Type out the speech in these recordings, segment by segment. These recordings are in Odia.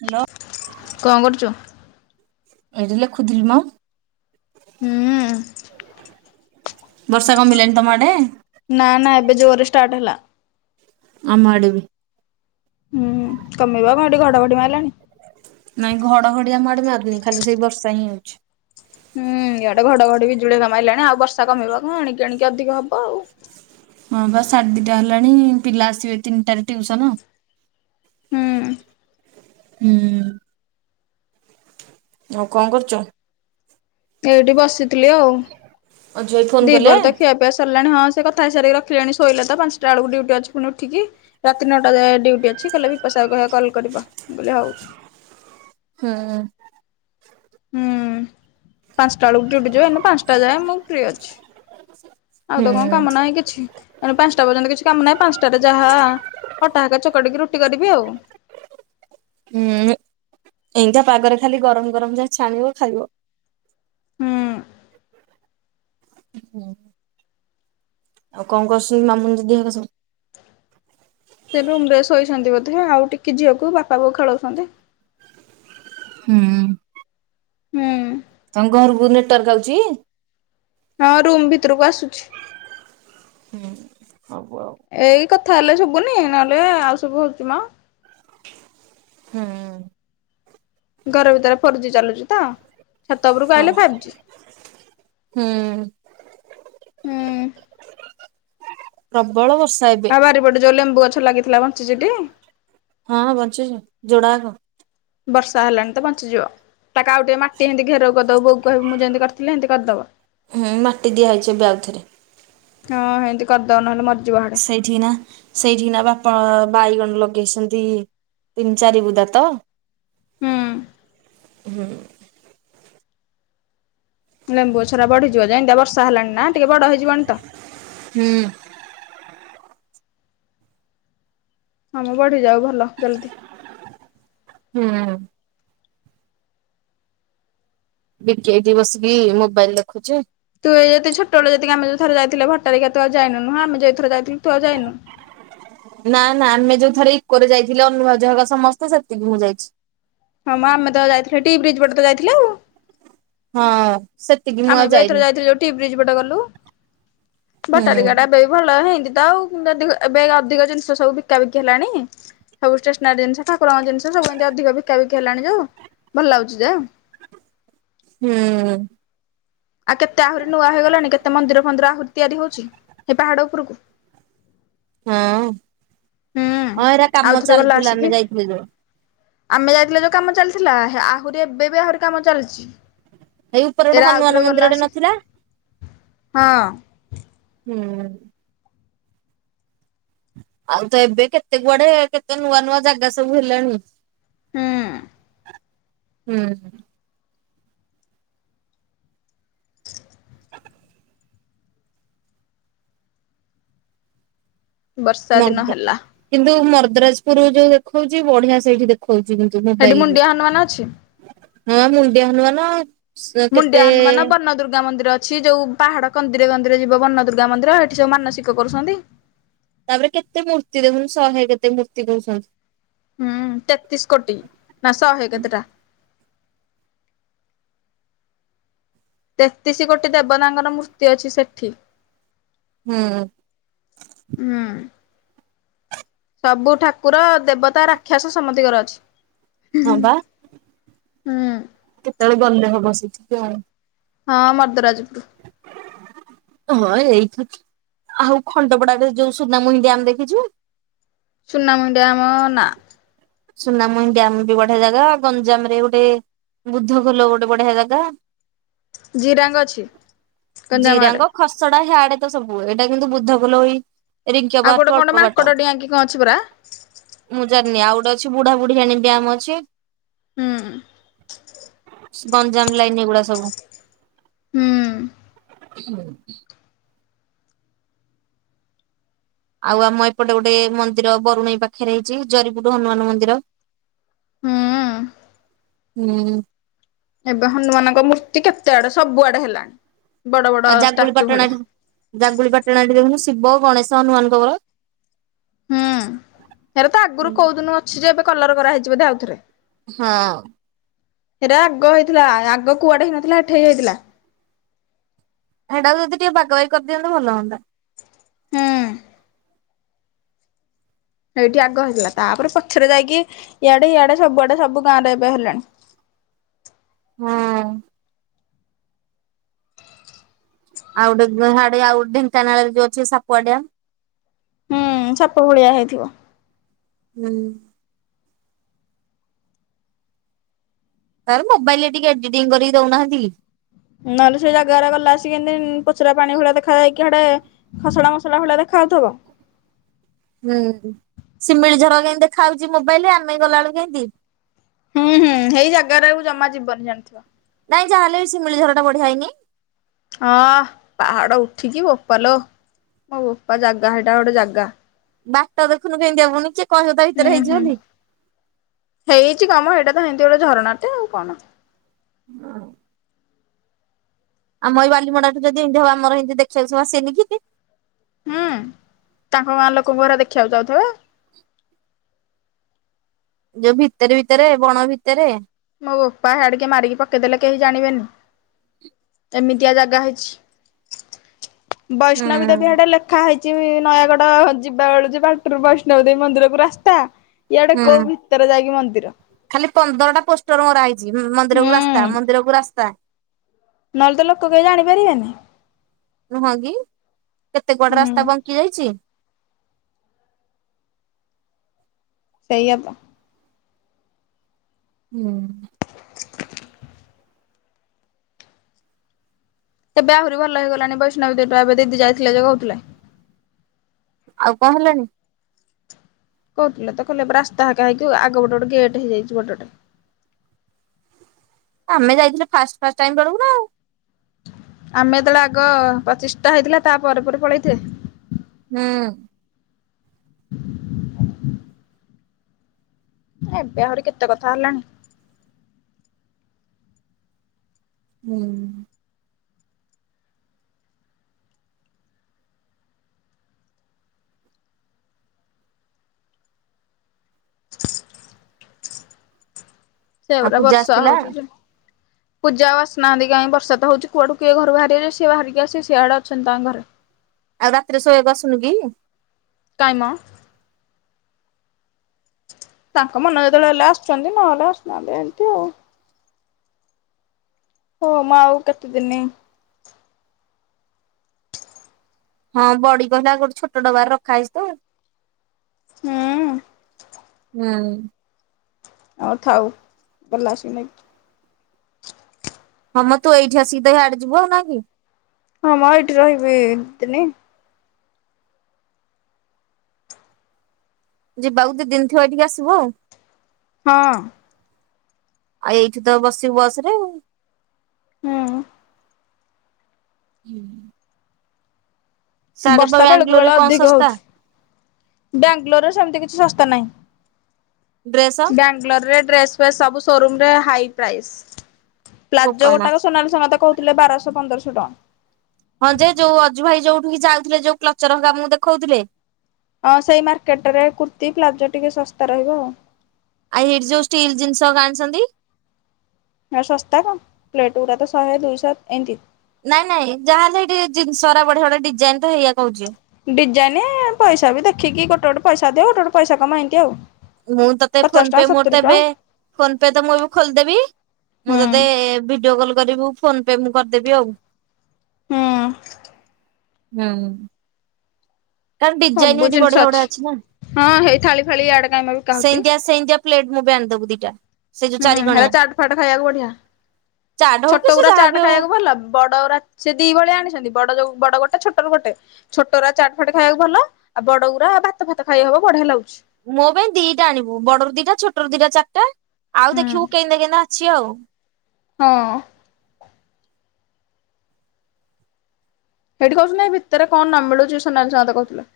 ହ୍ୟାଲୋ କଣ କରୁଛୁ? ଏଇଠି ଲେଖୁଥିଲି ମ। ହୁଁ ବର୍ଷା କମିିଲାଣି ତମ ଆଡେ? ନା ନା ଏବେ ଜୋରରେ ଷ୍ଟାର୍ଟ ହେଲା। ଆମ ଆଡ଼େ ବି। କମେଇବ କଣ ଏଠି ଘଡଘଡି ମାରିଲାଣି। ନାଇଁ ଘଡଘଡି ଆମ ଆଡେ ମାରୁୁନି ଖାଲି ସେଇ ବର୍ଷା ହିଁ ହଉଛି। ହୁଁ ଇଆଡେ ଘଡଘଡି ବିଜୁଳି ସେଟା ମାଇଲାଣି ଆଉ ବର୍ଷା କମିବ କଣ ଏଣିକି ଏଣିକି ଅଧିକ ହବ ଆଉ। ହଁ ବା ସାଢେ ଦିଟା ହେଲାଣି ପିଲା ଆସିବେ ତିନିଟାରେ ଟିଉସନ। ହୁଁ ହୁଁ। ଆଉ କଣ କରୁଛ? ଏଇଠି ବସିଥିଲି ଆଉ। ଅଜୁ ଭାଇ ଫୋନ କଲେ? ଦିପହର ତ ଖିଆ ପିଆ ସରିଲାଣି, ହଁ ସେ କଥା ହେଇ ସାରି ରଖ୍ ରଖିଲାଣି ଶୋଇଲା ତ ପାଞ୍ଚଟା ବେଳକୁ ଡ୍ୟୁଟି ଅଛି ପୁଣି ଉଠିକି ରାତି ନଟା ଯାଏଁ ଡ୍ୟୁଟି ଅଛି କଲେ ବି ପୋଷା କଲ କର ବ ମୁଁ କହିଲି ହଉ। ହୁଁ। ହୁଁ ପାଞ୍ଚଟା ବେଳକୁ ଡ୍ୟୁଟି ଯିବ ଏନା ପାଞ୍ଚଟା ଯାଏ ମୁଁ ଫ୍ରି ଅଛି। ଆଉ ତ କଣ ହୁଁ। କାମ ନାହିଁ କିଛି, ପାଞ୍ଚଟା ପର୍ଯ୍ୟନ୍ତ କିଛି କାମ ନାହିଁ ପାଞ୍ଚଟାରେ ଯାହା ଅଟା ହେକା ଚକଡିକି ରୁଟି କରିବି ଆଉ। ହୁଁ ଏମତିଆ ପାଗରେ ଖାଲି ଗରମ ଗରମ ଯାହା ଛାଣିବ ଖାଇବ। ହୁଁ। [unintelligible] ଆଉ କଣ କରୁଛନ୍ତି ମାମୁନି ଦିଦି ହରିକା ସବୁ? ସେ ରୁମ ରେ ଶୋଇଛନ୍ତି ବୋଧେ, ଆଉ ଟିକେ ଝିଅକୁ ବାପା ବୋଉ ଖେଳଉଛନ୍ତି। ହୁଁ। ହୁଁ। ତମ ଘରକୁ ନେଟୱାର୍କ ଆଉଚି? ହଁ ରୁମ୍ ଭିତରକୁ ଆସୁଛି। ହୁଁ। ହଉ ଆଉ ଏଇ କଥା ହେଲେ ଶୁଭୁନି ନହେଲେ ଆଉ ସବୁ ହଉଛି ମ। ହୁଁ। ଘର ଭିତରେ ଫୋର୍ଜି ଚାଲୁଛି ତ। ଛାତ ଉପରୁ ଓ ଆଇଲେ ଫାଇବ ଜି। ହୁଁ। ହୁଁ ପ୍ରବଳ ବର୍ଷା ଏବେ। ଆଉ ବାରିପଟେ ଯୋଉ ଲେମ୍ବୁ ଗଛ ଲାଗିଥିଲା ବଞ୍ଚିଚିଟି? ହଁ ବଞ୍ଚିଚି ଯୋଡାକ। ବର୍ଷା ହେଲାଣି ତ ବଞ୍ଚିଯିବ। ତାକୁ ଆଉ ଟିକେ ମାଟି ହାଣ୍ଡି ଘେରଉ କରିଦବୁ, ବୋଉ କହିବୁ ମୁଁ ଯେମିତି କରିଥିଲି ହେନ୍ତି କରିଦବ। ଦିଆ ହେଇଚି ଏବେ ଆଉଥରେ। ହଁ ହେନ୍ତି କରିଦବ ନହେଲେ ମ ସେଇଠି ନା ସେଇଠି ନା ବାପା ବାଇଗଣ ଲ ଗେଇଛନ୍ତି ତିନି ଚାରିିବୁଦା ତ। ହୁଁ। ହୁଁ। ଲେମ୍ବୁ ଗଛ ଟା ବଢ଼ିଯିବ ଯେନ୍ତିଆ ବର୍ଷ ସା ହେଲାଣି ନା ଟିକେ ବଡ଼ ହେଇଯିବଣି ତ। ହୁଁ ହମ ବଢିଯାଉ ଭଲ ଜଲଦି। ହୁଁ ବିକି ଏଇଠି ବସିକି ମୋବାଇଲ ଦେଖୁଛି। ତୁ ଏ ଯଦି ଛୋଟବେେଳେ ଯଦି ଆମେ ଯୋଉଥରେ ଯାଇଥିଲେ ଭଟ୍ଟାରିକା। ତୁ ଆଉ ଯାଇନୁ ନୁହଁ ଆମେ ଯଉ ଥର ଯାଇଥିଲୁ ତୁ ଆଉ ଯାଇନୁ। ନା ନା ଆମେ ଯୋଉ ଥରେ ଇକୋରେ ଯାଇଥିଲେ ଅନୁ ଭାଉଜ ହକା ସମସ୍ତେ ସେତିକି ମୁଁ ଯାଇଚି। ହଁ ମ ଆମେ ତ ଯାଇଥିଲେ ଟି ବ୍ରିଜ ପଟେ ତ ଯାଇଥିଲେ ଆଉ ହଁ ଅଂ ଆମେ ବି ଏଇଥର ଯାଇଥିଲୁ ଯୋଉ ଟି ବ୍ରିଜ ପଟେ ଗଲୁ ହୁଁ ଭଟ୍ଟାରିକା ଟା ଏବେ ବି ଭଲ ହେଇନି। ତ ଆଉତି ଏବେ ଅଧିକ ଜିନିଷ ସବୁ ବିକା ବିକି ହେଲାଣି। ସବୁ ଷ୍ଟେସନାରୀ ଜିନିଷ ଠାକୁରଙ୍କ ଜିନିଷ ସବୁ ଏମିତି ଅଧିକ ବିକା ବିକା ହେଲାଣି ଯୋଉ ଭଲ ଲାଗୁଛି ଯେ ହୁଁ। ଆଉ କେତେ ଆହୁରି ନୂଆ ହେଇଗଲାଣି କେତେ ମନ୍ଦିର ଫନ୍ଦିର ଆହୁରି ତିଆରି ହଉଛି ସେ ପାହାଡ ଉପରକୁ। ହଁ ହୁଁ ହଁ ଏରା କାମ ଆଉଥରେ ଗଲା ଚାଲିଥିଲା ଆସିକି ଆମେ ଯାଇଥିଲୁ ଯୋଉ ଆମେ ଯାଇଥିଲେ ଯୋଉ କାମ ଚାଲିଥିଲା ଆହୁରି ଏବେ ବି ଆହୁରି କାମ ଚାଲିଚି। ହେଇ ଉପର ଗୋଟେ ହନୁମାନ ମନ୍ଦିରଟେ ନଥିଲା। ହଁ ହୁଁ। ଆଉ ତ ଏବେ କେତେ କୁଆଡେ କେତେ ନୂଆ ନୂଆ ଜାଗା ସବୁ ହେଲାଣି। ହୁଁଉଁ। ହୁଁ। ବର୍ଷା ମ ଦିନ ହେଲା କିନ୍ତୁ ମଦ୍ରାଜପୁର ଯୋଉ ଦେଖଉଛି ବଢିଆ ସେଇଠି ଦେଖ କହୁଚି କିନ୍ତୁ ସେଠି ମୋବାଇଲରେ ମୁଣ୍ଡିଆ ହନୁମାନ ଅଛି ହଁ ମୁଣ୍ଡିଆ ହନୁମାନ। କେତେ ମୁଣ୍ଡିଆ ହନୁମାନ ବନଦୁର୍ଗା ମନ୍ଦୀର। ି ଅଛି ଯୋଉ ପାହାଡ କନ୍ଦିରେ କନ୍ଦିରେ ଯିବ ବନ ଦୁର୍ଗା ମନ୍ଦିର ହେଠି ସବୁ ମାନସିକ କରୁଛନ୍ତି। ତାପରେ କେତେ ମୂର୍ତ୍ତି ଦେଖୁନୁ ଶହେ କେତେ ମୂର୍ତ୍ତି କହୁସନ୍ତି। ହୁଁ ତେତିଶ କୋଟି ନା ଶହେ କେତେଟା। ତେତିଶ କୋଟି ଦେବତାଙ୍କର ମୂର୍ତ୍ତି ଅଛି ସେଠି। ହୁଁ ହୁଁ। ସବୁ ଠାକୁର ଦେବତା ରାକ୍ଷାସ ସମତିଙ୍କର ଅଛି। ହଁ ବା। ହୁଁ। କେତେବେଳେ ଗଲେହବ ସେଠିକି ଆଉ। ହଁ ମର୍ଦରାଜପୁରୁ। ହଁ ଏଇଠୁ ଆଉ ଖଣ୍ଡପଡାଠେ ଯୋଉ ସୁନା ମୁହିଁ ଡ୍ୟାମ ଦେଖିଚୁ। ସୁନା ମୁଁହିଁ ଡ୍ୟ। ମ ନା। ସୁନାମୁହିଁ ଡ୍ୟାମ ବି ବଢିଆ ଜାଗା ଗଞ୍ଜାମ ରେ ଗୋଟେ ବୁଦ୍ଧ ଖୋଲ ଗୋଟେ ବଢିଆ ଜାଗା। ଜିରାଙ୍ଗ ଅଛି ଗଞ୍ଜାମ ଆଡେ। ହେଟା ହାଡେ ତ ସବୁ ଏଇଟା କିନ୍ତୁ ବୁଦ୍ଧ ଖୁଲା ଏଇ ରିଙ୍କି ଆଉ ଗୋଟେ ଅପାଠୁ କଣ ଅଳ୍ପ ବାଟ ମାଙ୍କଡ ଡିଆଁ କି କଣ ଅଛି ପରା। ମୁଁ ଜାିନି ଆଉ ଛି ବୁଢାବୁଢୀଆଣି ଡ୍ୟାମ ଅଛି। ହୁଁ। ଗଞ୍ଜାମ ଲାଇନ ଏଗୁଡା ସବୁ। ହୁଁ। [unintelligible] ଆଉ ଆମ ଏପଟେ ଗୋଟେ ମନ୍ଦିର ବରୁଣେଇ ପାଖରେ ହେଇଛି ଜରିପୁୁର ହନୁମାନ ମନ୍ଦିର। ହୁଁ ଉଁ ଉଁ। ହୁଁ। ଏବେ ହନୁମାନଙ୍କ ମୂର୍ତ୍ତି କେତେ ଆଡେ ସବୁଆଡେ ହେଲାଣି। ବଡ ବଡ ଆଉ ଷ୍ଟାଚୁ ଜାଗୁଳିପାଟଣା ଭଳିଆ ଜାଗୁଳିପାଟଣା ଦେଖୁନୁ ଶିବ ଗଣେଶ ହନୁମାନଙ୍କଙ୍କର ହୁଁ ହେରେ ତ ଆଗରୁ କୋଉ ଦିନ ଅଛି ଯେ ଏବେ କଲର କରାହଇଛି ବୋଧେ ଆଉ ଥରେ। ହଁ। ହେରା ଆଗ ହେଇଥିଲା ଆଗ କୁଆଡେ ହେଇନଥିଲା ଏଠେଇ ହେଇଥିଲା। ହେଟାକୁ ଯଦି ଟିକେ ବାଗବାଗି କରିଦିଅନ୍ତେ ଟିକେ ଭଲ ହୁଅନ୍ତା। ହୁଁ। ଏଇଠି ଆଗ ହେଇଥିଲା ହେଇଟି ହେଇଟୀ ଅଗହେଇଥିଲ ତାପରେ ପଛରେ ଯାଇକି ଇଆଡେ ଇଆଡେ ସବୁଆଡେ ସବୁ ଗାଁ ରେ ଏବେ ହେଲାଣି। ହଁ। ଆଉ ଗୋଟେ ଆଉ ଢେଙ୍କାନାଳରେ ଯୋଉ ଅଛି ସାପୁଆଡିଆ। ହୁଁ ସାପ ଭଳିଆ ହେଇଥିବ। ହୁଁ। ତାପରେ ମୋବାଇଲରେ ଟିକେ ଏଡିଟିଂ କରିକି ଦୋଉନାହାନ୍ତି କି? ନହେଲେ ସେ ଜାଗାରା ଗଲା ଆସି କେନ୍ତି ପଚରା ପାଣି ଭଳିଆ ଦେଖା ଯାଇକି ହାଡେ ଖସଡ଼ା ମସଲା ଭଳିଆ ଦେଖା ଦେଖା ହୋଉଥିବ। ହୁଁ ଶିମିଳି ଝର କେନ୍ତି ଦେଖା ହୋଉଚି ମୋବାଇଲରେ ଆମେ ଗଲାବେଳୁକୁ କେନ୍ତି ହୁଁ ହୁଁ ହେଇ ଜାଗାରାକୁ ଜମା ଯିବନି ଜାଣିଥିବ। ନାଇଁ ଯାହା ହେଲେ ବି ଶୀମିଳୀ ମିଳିଝର ଟା ବଢିଆ ହେଇନି? ହଁ ପାହାଡ ଉଠିିକି ବୋପାଲୋ। ମୋ ବୋପା ଯାଗା ହେଟା ଗୋଟେ ଯାଗା। ବାଟ ଦେଖୁନୁ କେନ୍ତିଆ ପୁଣି କି ହୁଁ ହୁଁ ହେଇଛି କାମ ଏଇଟା ନା ଏତି ଗୋଟେ ଝରଣାଟେ ଆଉ କଣ। ହଁ। ଆମ ଏଇ ବାଲିମଣ୍ଡାଠୁ ଯଦି ଇନ୍ତି ହବ ଆମରହିନ୍ତି ସବୁ ଦେଖିବାକୁ ଆସିବେନି କି ହିଁ? ହୁଁ ତାଙ୍କ ଗାଁ ଲୋକଙ୍କୁ ପରା ଦେଖିବାକୁ ଯାଉଥୁବେ ଯୋଉ ଭିତରେ ଭିତରେ ବଣ ଭିତରେ ମୋ ବୋପା ହ୍ୟାଡେ ମାଡି କି ପକେଇଦେଲେ କେହି ଜାଣିବେନି। ଏମିତିଆ ଜାଗା ହେଇଚି ହୁଁ ବୈଷ୍ଣବୀ ଦେବୀ ହ୍ୟାଡେ ଲେଖା ହେଇ ଚି ନୟାଗଡ ଯିବା ବେଳୁ ଯେ ବାଟରୁ ବୈଷ୍ଣବ ଦେବୀ ମନ୍ଦିରକୁ ରାସ୍ତା। ଇଆଡେ ହୁଁ। କୋଉ ଭିତରେ ଯାଇକି ମନ୍ଦିର। ତା ପୋଷ୍ଟର ମରା ହେଇଚି ମନ୍ଦିରକୁ ହୁଁ ରାସ୍ତା ମନ୍ଦିରକୁ ରାସ୍ତା। ନହେଲେ ତ ଲୋକ କେହି ଜାଣି ପାରିବେନି। ନୁହଁ କି କେତେ କୁଆଡେ ହୁଁ ରାସ୍ତା ବଙ୍କି ଯାଇଛି। ସେଇଆ ତ୍ ହୁଁ। ଏବେ ଆହୁରି ଭଲ ହେଇଗଲାଣି ବୈଷ୍ଣବୀ ଦେବୀ ଟା ଏବେ ଦିଦି ଯାଇଥିଲେ ଯେ କୋହୁଥିଲେ। ଆଉ କଣ ହେଲାଣି? କୋହୁଥିଲା ତ କହିଲେ ଏବେ ରାସ୍ତା ହେଇକା ହେଇକି ଆଗ ଗୋଟେ ଗୋଟେ ଗେଟ ହେଇଯାଇଛି ବଡ଼ ଟେ। ଆମେ ଯାଇଥିଲୁ ଫାଷ୍ଟ ଫାଷ୍ଟ ଟାଇମ୍ ବେଳକୁୁ ନା ଆଉ। ଆମେ ଯେତେବେଳେ ଆଗ ପଚିଷ୍ଟା ହେଇଥିଲା ତା ପରେରେ ପରେ ପଳେଇଥେ ହୁଁ। [inaudible] ଏବେ ଆହୁରି କେତେ କଥା ହେଲାଣି। ହୁଁ। ଆଉ ସେଉରା ପୂଜା ବର୍ଷା ଆସିଥିଲା ହୋଉଚି ଯେ ପୂଜା ଆଉ ଆସୁନାହାନ୍ତି କାଇଁ ବର୍ଷା ତ ହୋଉଚି କୁଆଡୁ କିଏ ଘରୁ ବାହାରି ଯେ ସିଏ ବାହାରିକି ଆସିବେ ସେ ସିଆଡେ ଅଛନ୍ତି ତାଙ୍କ ଘରେ। ଆଉ ରାତିରେ ଶୋଇବାକୁ ଆସୁନି କି? କାଇଁ ମ ତାଙ୍କ ମନ ଯେତେବେଳେ ହେଲେ ଆସୁଚନ୍ତି ନହେଲେ ଆସୁ ନାହାନ୍ତି ଏମିତି ଆଉ। ହମ୍ ଆଉ କେତେ ଦିନ? ହଁ ବଡି କହିଲା ଗୋଟେ ଛୋଟ ଡବାରେ ରଖା ହେଇଛି ତ। ହୁଁ। ହୁଁ। ଆଉ ଥାଉ ଗଲା ସେ ନେଇକି। ହଁମ ତୁ ଏଇଠି ଆସି ତ ଇଆଡେ ଯିବୁ ଆଉ ନା କି? ହମ୍ ଏଇଠି ରହିବି ଏତେ ଦିନ। ଯିବାକୁ ଦି ଦିନ ଥିବ ଏଠିକି ଆସିବୁ ଆଉ। ହଁ। ଆଉ ଏଇଠି ତ ବସିବୁ ବସ ରେ ଆଉ। ହୁଁ। ହୁଁ ବର୍ଷା ବେଳକୁ ବେଳ କଣ ଅଧିକ ଶସ୍ତା ହଉଛି ବାଙ୍ଗାଲୋରରେ ସେମିତି କି ଶସ୍ତା ନାହିଁ, ଡ୍ରେସ ବାଙ୍ଗଲୋର ରେ ଡ୍ରେସ ଫ୍ରେସ୍ ସବୁ ସୋରୁମ ରେ ହାଇ ପ୍ରାଇସ, ପ୍ଲାଜୋ ବୋପା ମା ଗୋଟାକ ସୋନାଲିଶା ମତେ କହୁଥିଲେ ବାରଶହ ପନ୍ଦରଶହ। ଟଙ୍କା। ହଁ ଯେ ଯୋଉ ଅଜୁ ଭାଇ ଯୋଉଠିକି ଯାଉଥିଲେ ଯୋଉ କ୍ଲଚର ହକା ଆମକୁ ଦେଖଉଥିଲେ। ହଁ ସେଇ ମାର୍କେଟ ରେ କୁର୍ତ୍ତି ପ୍ଲାଜୋ ଟିକେ ଶସ୍ତା ରହିବ ଆଉ। ଆଉ ଏଇଠି ଯୋଉ ଷ୍ଟିଲ୍ ଜିନିଷ ହକା ଆଣିଛନ୍ତି? ସସ୍ତା କଣ୍ ପ୍ଲେଟ ଗୁରା ତ ଶହେ ଦୁଇଶହ ଏନ୍ତି। ନାଇଁ ନାଇଁ ଯାହା ହେଲେ ସେଇଠି ଜିନିଷ ଗୁରା ବଢିଆ ବଢିଆ ଡିଜାଇନ ତ ହେଇଆ କହୁଛି। ଡିଜାଇନ ପଇସା ବି ଦେଖିକି ଗୋଟେ ଗୋଟେ ପଇସା ଅଧିକ ଗୋଟେ ଗୋଟେ ପଇସା କମ ଏମତି ଆଉ। ମୁଁ ତତେ ପଚାଶ ଫୋନ ପେ ଟଙ୍କା ମୋର ସତୁରି ତ ଟଙ୍କା ଏବେ ଫୋନ ପେ ତ ମୁଁ ଏବେ ଖୋଲିଦେବି। ମୁଁ ହୁଁ ତୋତେ ଭିଡିଓ କଲ୍ କରିବୁ, ଫୋନ ପେ ମୁଁ କରିଦେବି ଆଉ। ହଁ। ହୁଁ। କାରଣ ସବୁ ଡିଜାଇନ ଏଠି ଜିନିଷ ବଢିଆ ବଢିଆ ଅଛି ନା, ହଁ ହେଇ ଥାଳି ଫାଳି ଇଆଡେ କାଇଁ ମ ବିକା ହଉଛି ସେମତିଆ ସେମତିଆ ପ୍ଲେଟ୍ ମୋ ପାଈଁ ଆଣି ଦବୁ ଦିଟା। ସେ ଯୋଉ ହୁଁ, ଚାରି ହେଟା କଣିଆ ଚାଟ୍ ଫାଟ ଖାଇବାକୁ ବଢିଆ। ଚାଟ ହଉ କି ଛୋଟ ସେ ଗୁରା ଯାହାବି ଚାଟ ହଉ ଖାଇବାକୁ ଭଲ, ବଡ ଗୁରା ସେ ଦି ଭଳିଆ ଆଣିଛନ୍ତି। ବଡ ଯୋଉ ବଡ ଗୋଟେ ଛୋଟରୁ ଗୋଟେ, ଛୋଟ ଗୋରା ଚାଟ ଫାଟ ଖାଇବାକୁ ଭଲ, ଆଉ ବଡ ଗୁୁରା ଭାତ ଫାତ ଖାଇ ହବ ବଢିଆ ଲାଗୁ ମୋ ପାଇଁ ଦିଟା ଆଣିବୁ, ବଡରୁ ଦିଟା ଛୋଟରୁ ଦିଟା ଚାରିଟା ଆଉ ହୁଁ ଦେଖିବୁ କେନ୍ତିଆ କେନ୍ତିଆ ଅଛି ଆଉ। ହଁ। ସେଇଠି କହୁଚନ୍ତି ନା ଏ ଭିତରେ କଣ ନ ମିଳୁଛି ସୋନାଲିଶା ମତେ କହୁଥିଲେ।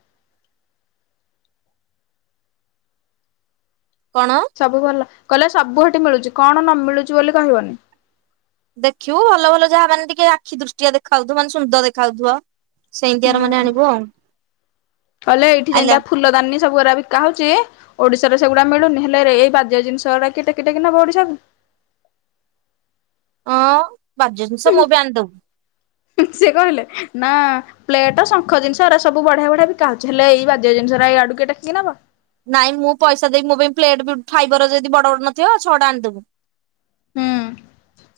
କଣ ସବୁ ଭଲ, କହିଲେ ସବୁ ସେଠି ମିଳୁଛି କଣ ନ ମିଳୁଛି ବୋଲି କହିବନି। ଦେଖିବୁ ଭଲ ଭଲ ଯାହା ମାନେ ଟିକେ ଆଖି ଦୃଷ୍ଟିଆ ଦେଖା ହଉଥିବ ମାନେ ସୁନ୍ଦର ଦେଖା ହଉଥିବ। ହୁଁ, କହିଲେ ଏଇଠି ଆଇଲା ଯେମତି ଫୁଲ ଦାନୀ ସବୁଗୁରା ବିକା ହଉଛି ଓଡିଶାରେ ସେଗୁଡା ମିଳୁନି ହେଲେ ରେ ଏଇ ବାଜ୍ୟ ଜିନିଷ ଗୁରା କିଏ ଟେକି ଟେକି ନବ ଓଡିଶାକୁ? ଅନ୍ ହୁଁ ହିଁ ସେ କହିଲେ ନା ପ୍ଲେଟ, ଶଙ୍ଖ ଜିନିଷ ଏଗୁରା ସବୁ ବଢିଆ ବଢିଆ ବିକା ହଉଛି, ହେଲେ ଏଇ ବାଜ୍ୟ ଜିନିଷ ଗୁରା ୟାଡୁ କିଏ ଟେକିକି ନବ? ନାଇଁ ମୁଁ ପଇସା ଦେବି ମୋ ପାଇଁ ପ୍ଲେଟ ବି ଫାଇବରର ଯଦି ବଡ ବଡ ନଥିବ ଛଅଟା ଆଣିଦବୁ। ହୁଁ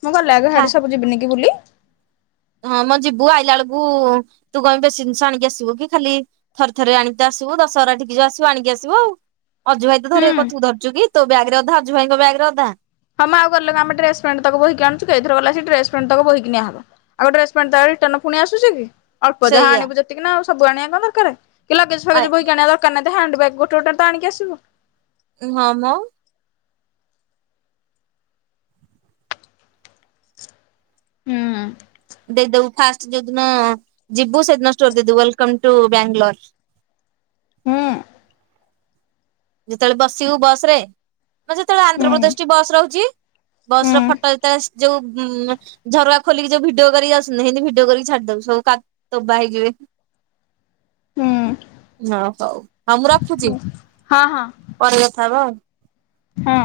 ମୁଁ ଗଲେ ଆଗେ ଫା ହାଡି ସବୁ ଯିବିନି କି ବୁଲି। ହଁ ମଁ ଯିବୁ ଆଇଲା ବେଳକୁ ତୁ କଣ୍ ବେଶୀ ଜିନିଷ ଆଣିକି ଆସିବୁ କି ଖାଲି ଥରେ ଥରେ ଆଣିକି ତ ଆସ ଆସୁ ଦଶହରା ଟିକି ଯୋଉ ଆସିବୁ ଆଣିକି ଆସିବୁ ଆଉ। ଅଜୁ ଭାଇ ତ ଧରେ ହୁଁ। କଣ ତୁ ଧରଛୁ କି, ତୋ ବ୍ୟାଗରେ ଅଧା ଅଜୁ ଭାଇଙ୍କ ବ୍ୟାଗରେ ଅଧା। ହମ୍ ଆଉ ଗଲେ କଣ ଆମେ ଡ୍ରେସ ପ୍ୟାଣ୍ଟ ତକ ବୋହିକି ଆଣିଛୁ କି, ଏଥର ଗଲେ ସେଇ ଡ୍ରେସ ପ୍ୟାଣ୍ଟ ତକ ବୋହିକି ନିଆ ହବ୍। ଆଉ ଡ୍ରେସ ପ୍ୟାଣ୍ଟ ରିଟର୍ନ ପୁଣି ଆସୁଛି କି? ଅଳ୍ପ ଯାହା ସେଇଆ ଆଣୁ ଯେତିକି ନା ଆଉ ସବୁ ଆଣିବା କଣ ଦରକାର, କି ଲଗେଜ ଆ ଫଗେଜ ବୋହିକି ଆଣିବା ଦରକାର ନାହିଁ। ହ୍ୟାଣ୍ଡ ବ୍ୟାଗ ଗୋଟେ, ଗୋଟେ ତ ଆଣିକି ଆସିବୁ। ହମ। ହୁଁ। ଦେଇଦବୁ, ଫାଷ୍ଟ ଯଉଦିନ ଯିବୁ ସେଦିନ ଷ୍ଟୋରି ଦେଇଦବୁ, ୱେଲକମ୍ ଟୁ ବାଙ୍ଗଲୋର। [inaudible] ହଁ। ଯେତେବେଳେ ବସିବୁ ବସ ରେ ମୁଁ ଯେତେବେଳେ ହୁଁ ଆନ୍ଧ୍ରପ୍ରଦେଶ ଟି ବସ୍ ରହୁଛି, ବସ ହୁଁ ର ଫଟୋ ଯେତେବେଳେ, ଯୋଉ ଉ ଝରୁଆ ଖୋଲିକି ଯୋଉ ଭିଡିଓ କରିକି ଆସୁନି, ଏମିତି ଭିଡିଓ କରିକି ଛାଡି ଦବୁ ସବୁ କା ହଁ ହୁଁ ହଉ। ହଉ ମୁଁ ରଖୁଛି। ହଁ ହଁ ପରେ କଥା ହେବା ଆଉ। ହଁ।